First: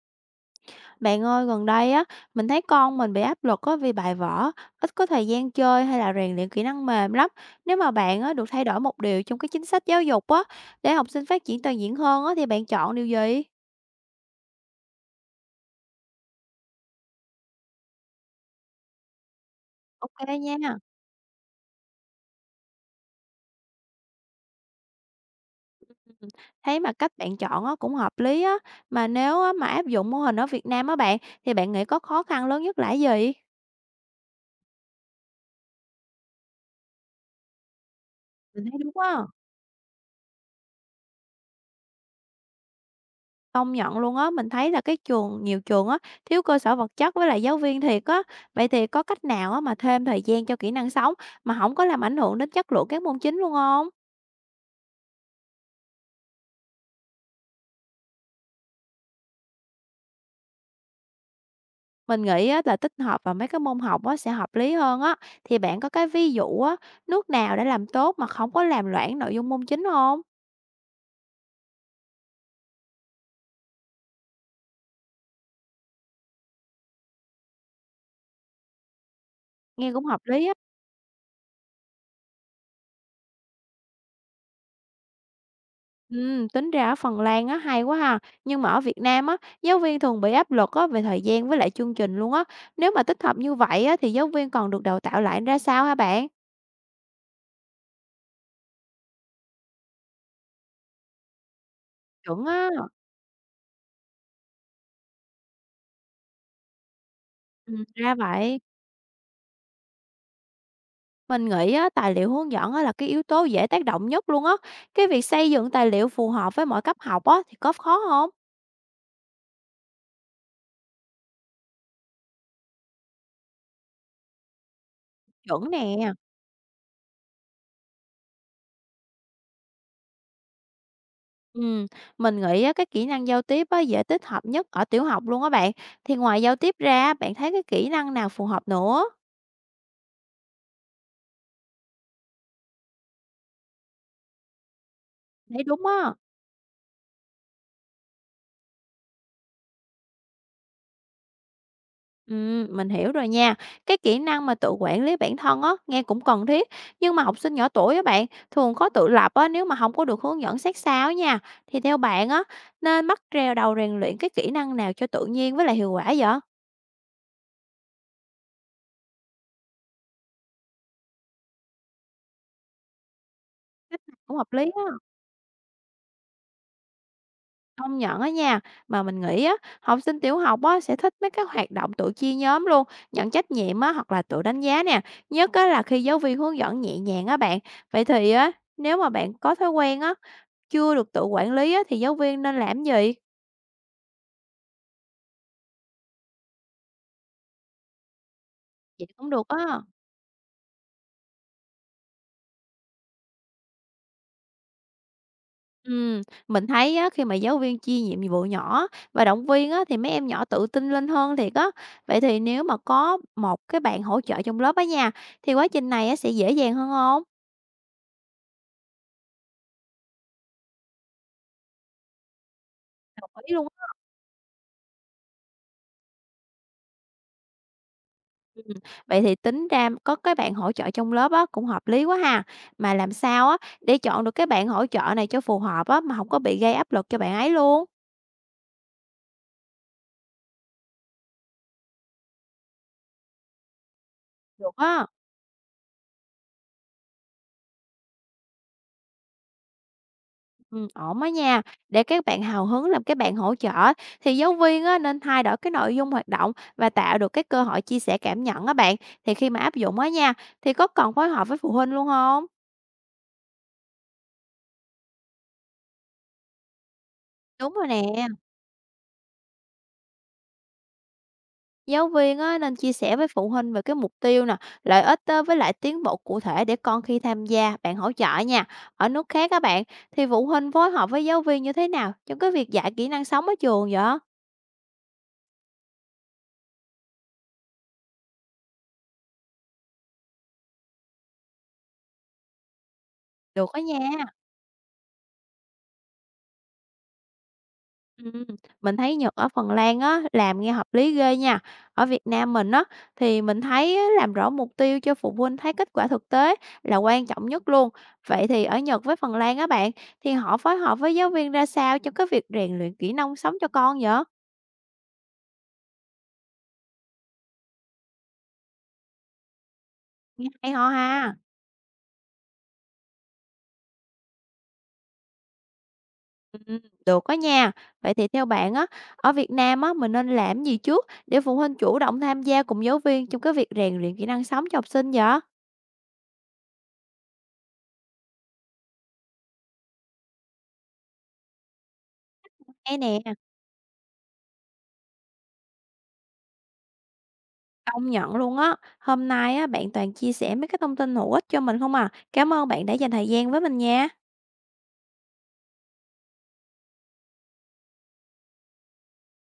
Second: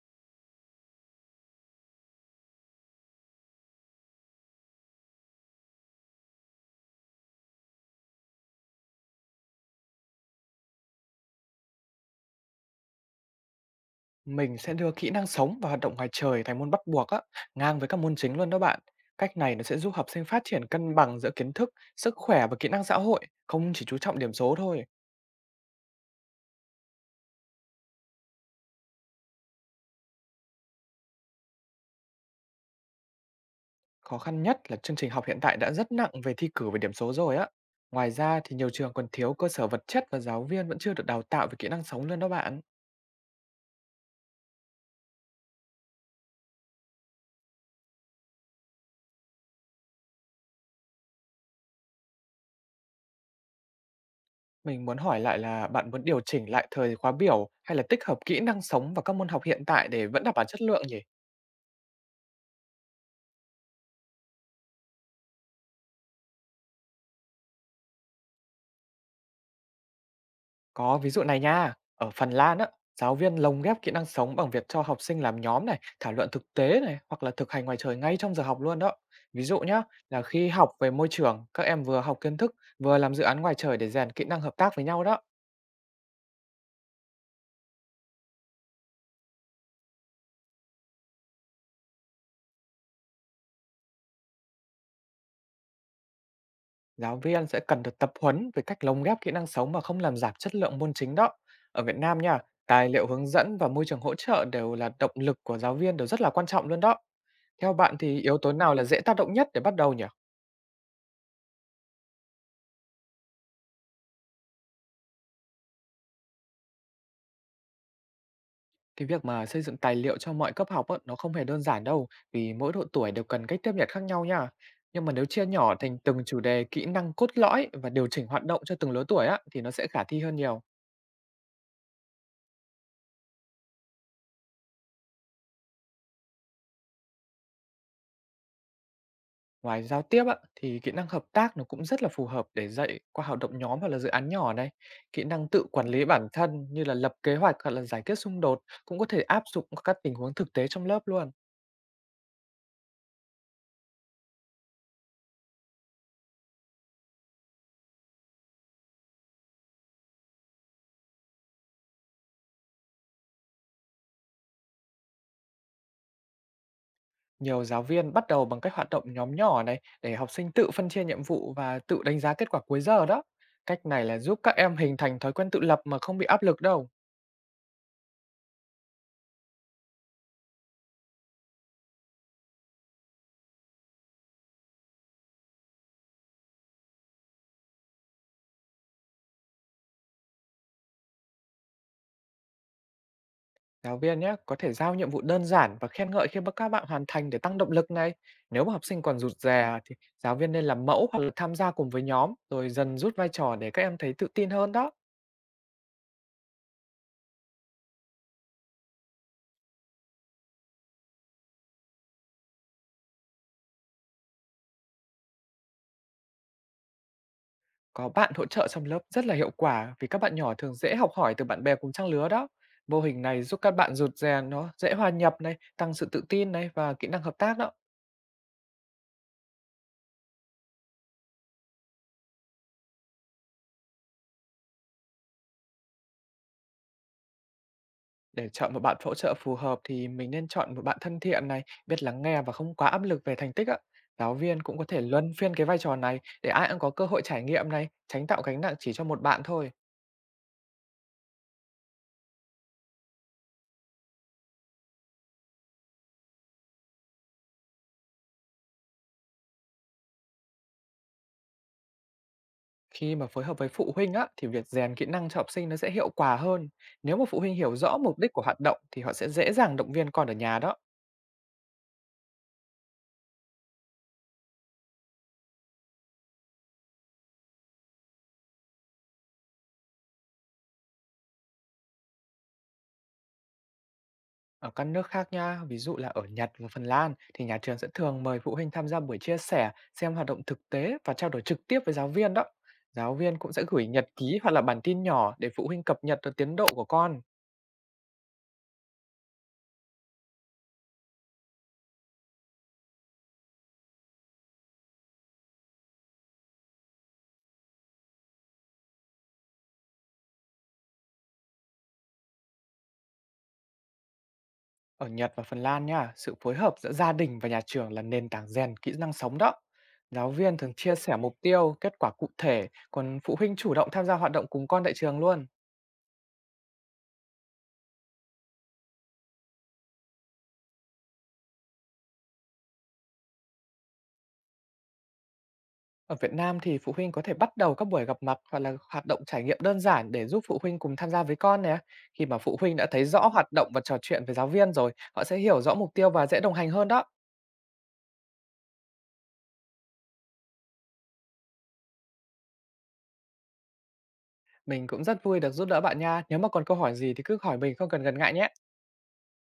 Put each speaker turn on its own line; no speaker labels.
Bạn ơi, gần đây á, mình thấy con mình bị áp lực á vì bài vở, ít có thời gian chơi hay là rèn luyện kỹ năng mềm lắm. Nếu mà bạn á, được thay đổi một điều trong cái chính sách giáo dục á, để học sinh phát triển toàn diện hơn á, thì bạn chọn điều gì?
Mình sẽ đưa kỹ năng sống và hoạt động ngoài trời thành môn bắt buộc á, ngang với các môn chính luôn đó bạn. Cách này nó sẽ giúp học
Ok
sinh phát triển
nha.
cân bằng giữa kiến thức, sức khỏe và kỹ năng xã hội, không chỉ chú trọng điểm số thôi.
Ừ, thấy mà cách bạn chọn á, cũng hợp lý á. Mà nếu á, mà áp dụng mô hình ở Việt Nam á bạn, thì bạn nghĩ có khó khăn lớn nhất là cái gì?
Khó khăn nhất là chương trình học hiện tại đã rất nặng về thi cử và điểm số rồi á. Ngoài ra thì
Mình
nhiều
thấy đúng
trường còn
á.
thiếu cơ sở vật chất và giáo viên vẫn chưa được đào tạo về kỹ năng sống luôn đó bạn.
Công nhận luôn á, mình thấy là cái trường nhiều trường á, thiếu cơ sở vật chất với lại giáo viên thiệt á. Vậy thì có cách nào á mà thêm thời gian cho kỹ năng sống mà không có làm ảnh hưởng đến chất lượng các môn chính luôn không?
Mình muốn hỏi lại là bạn muốn điều chỉnh lại thời khóa biểu hay là tích hợp kỹ năng sống vào các môn học hiện tại để vẫn đảm bảo chất lượng nhỉ?
Mình nghĩ á là tích hợp vào mấy cái môn học á sẽ hợp lý hơn á. Thì bạn có cái ví dụ á, nước nào đã làm tốt mà không có làm loãng nội dung môn chính không?
Có ví dụ này nha, ở Phần Lan á, giáo viên lồng ghép kỹ năng sống bằng việc cho học sinh làm nhóm này, thảo luận thực tế này, hoặc là thực hành ngoài trời ngay trong giờ học luôn đó. Ví dụ nhá,
Nghe cũng hợp
là
lý
khi
á.
học về môi trường, các em vừa học kiến thức, vừa làm dự án ngoài trời để rèn kỹ năng hợp tác với nhau đó.
Tính ra ở Phần Lan á, hay quá ha. Nhưng mà ở Việt Nam á, giáo viên thường bị áp lực á, về thời gian với lại chương trình luôn á. Nếu mà tích hợp như vậy á, thì giáo viên còn được đào tạo lại ra sao hả bạn?
Giáo viên sẽ cần được tập huấn về cách lồng ghép kỹ năng sống mà không làm giảm chất lượng môn chính đó. Ở Việt Nam nha,
Chuẩn á.
tài liệu hướng dẫn và môi trường hỗ trợ đều là động lực của giáo viên, đều rất là quan trọng luôn đó. Theo bạn
Ra
thì yếu tố
vậy.
nào là dễ tác động nhất để bắt đầu nhỉ?
Mình nghĩ á, tài liệu hướng dẫn á, là cái yếu tố dễ tác động nhất luôn á. Cái việc xây dựng tài liệu phù hợp với mỗi cấp học á, thì có khó không?
Cái việc mà xây dựng tài liệu cho mọi cấp học á, nó không hề đơn giản đâu, vì mỗi độ tuổi đều cần cách tiếp nhận khác nhau nha. Nhưng mà nếu chia
Chuẩn
nhỏ thành
nè.
từng chủ đề, kỹ năng cốt lõi và điều chỉnh hoạt động cho từng lứa tuổi á, thì nó sẽ khả thi hơn nhiều.
Ừm, mình nghĩ á, cái kỹ năng giao tiếp á, dễ tích hợp nhất ở tiểu học luôn á bạn. Thì ngoài giao tiếp ra bạn thấy cái kỹ năng nào phù hợp nữa?
Ngoài giao tiếp á, thì kỹ năng hợp tác nó cũng rất là phù hợp để dạy qua hoạt động nhóm hoặc là dự án nhỏ này. Kỹ năng
Thấy
tự
đúng
quản lý
á.
bản thân như là lập kế hoạch hoặc là giải quyết xung đột cũng có thể áp dụng các tình huống thực tế trong lớp luôn.
Mình hiểu rồi nha. Cái kỹ năng mà tự quản lý bản thân á, nghe cũng cần thiết. Nhưng mà học sinh nhỏ tuổi á bạn, thường khó tự lập á, nếu mà không có được hướng dẫn sát sao á nha. Thì theo bạn á, nên bắt rèo đầu rèn luyện cái kỹ năng nào cho tự nhiên với lại hiệu quả vậy?
Nhiều giáo viên bắt đầu bằng cách hoạt động nhóm nhỏ này, để học sinh tự phân chia nhiệm vụ và tự đánh giá kết quả cuối giờ đó. Cách này là
Cũng
giúp
hợp
các
lý
em
á,
hình thành thói quen tự lập mà không bị áp lực đâu.
công nhận á nha. Mà mình nghĩ á, học sinh tiểu học á, sẽ thích mấy cái hoạt động tự chia nhóm luôn, nhận trách nhiệm á, hoặc là tự đánh giá nè. Nhất á, là khi giáo viên hướng dẫn nhẹ nhàng á bạn. Vậy thì á, nếu mà bạn có thói quen á, chưa được tự quản lý á, thì giáo viên nên làm gì?
Giáo viên nhé, có thể giao nhiệm vụ đơn giản và khen ngợi khi mà các bạn hoàn thành để tăng động lực này. Nếu mà học sinh
Vậy
còn
cũng
rụt
được á.
rè thì giáo viên nên làm mẫu hoặc là tham gia cùng với nhóm, rồi dần rút vai trò để các em thấy tự tin hơn đó.
Ừm, mình thấy á, khi mà giáo viên chia nhiệm vụ nhỏ và động viên á, thì mấy em nhỏ tự tin lên hơn thiệt á. Vậy thì nếu mà có một cái bạn hỗ trợ trong lớp á nha, thì quá trình này á, sẽ dễ dàng hơn không?
Có bạn hỗ trợ trong lớp rất là hiệu quả, vì các bạn nhỏ thường dễ học hỏi từ bạn bè cùng trang lứa đó. Mô hình
Đồng
này
ý
giúp
luôn
các
á.
bạn rụt rè nó dễ hòa nhập này, tăng sự tự tin này và kỹ năng hợp tác đó.
Vậy thì tính ra có cái bạn hỗ trợ trong lớp á, cũng hợp lý quá ha. Mà làm sao á, để chọn được cái bạn hỗ trợ này cho phù hợp á, mà không có bị gây áp lực cho bạn ấy luôn?
Để chọn một bạn hỗ trợ phù hợp thì mình nên chọn một bạn thân thiện này, biết lắng nghe và không quá áp lực về thành tích ạ. Giáo viên
Được
cũng có thể
á.
luân phiên cái vai trò này để ai cũng có cơ hội trải nghiệm này, tránh tạo gánh nặng chỉ cho một bạn thôi.
Ổn á nha. Để các bạn hào hứng làm các bạn hỗ trợ thì giáo viên á, nên thay đổi cái nội dung hoạt động và tạo được cái cơ hội chia sẻ cảm nhận á bạn. Thì khi mà áp dụng á nha, thì có cần phối hợp với phụ huynh luôn không?
Khi mà phối hợp với phụ huynh á, thì việc rèn kỹ năng cho học sinh nó sẽ hiệu quả hơn. Nếu mà phụ huynh
Đúng
hiểu
rồi nè.
rõ mục đích của hoạt động thì họ sẽ dễ dàng động viên con ở nhà đó.
Giáo viên á, nên chia sẻ với phụ huynh về cái mục tiêu nè, lợi ích á, với lại tiến bộ cụ thể để con khi tham gia bạn hỗ trợ nha. Ở nước khác các bạn, thì phụ huynh phối hợp với giáo viên như thế nào trong cái việc dạy kỹ năng sống ở trường vậy?
Ở các nước khác nha, ví dụ là ở Nhật và Phần Lan, thì nhà trường sẽ thường mời phụ huynh tham gia buổi chia sẻ, xem hoạt động thực tế và trao đổi trực tiếp với giáo viên đó. Giáo viên cũng sẽ
Được á
gửi nhật
nha.
ký hoặc là bản tin nhỏ để phụ huynh cập nhật được tiến độ của con.
Ừm, mình thấy Nhật ở Phần Lan á, làm nghe hợp lý ghê nha. Ở Việt Nam mình á, thì mình thấy á, làm rõ mục tiêu cho phụ huynh thấy kết quả thực tế là quan trọng nhất luôn. Vậy thì ở Nhật với Phần Lan á bạn, thì họ phối hợp với giáo viên ra sao trong cái việc rèn luyện kỹ năng sống cho con vậy?
Ở Nhật và Phần Lan nha, sự phối hợp giữa gia đình và nhà trường là nền tảng rèn kỹ năng sống đó. Giáo
Nghe
viên
hay
thường
ho
chia sẻ
ha.
mục tiêu, kết quả cụ thể, còn phụ huynh chủ động tham gia hoạt động cùng con tại trường luôn.
Ừm, Được đó nha. Vậy thì theo bạn á, ở Việt Nam á, mình nên làm gì trước để phụ huynh chủ động tham gia cùng giáo viên trong cái việc rèn luyện kỹ năng sống cho học sinh vậy?
Ở Việt Nam thì phụ huynh có thể bắt đầu các buổi gặp mặt hoặc là hoạt động trải nghiệm đơn giản, để giúp phụ huynh cùng tham gia với con nè. Khi mà phụ huynh đã
Hay
thấy
nè.
rõ hoạt động và trò chuyện với giáo viên rồi, họ sẽ hiểu rõ mục tiêu và dễ đồng hành hơn đó.
Công nhận luôn á. Hôm nay á, bạn toàn chia sẻ mấy cái thông tin hữu ích cho mình không à. Cảm ơn bạn đã dành thời gian với mình nha.
Mình cũng rất vui được giúp đỡ bạn nha. Nếu mà còn câu hỏi gì thì cứ hỏi mình, không cần ngần ngại nhé.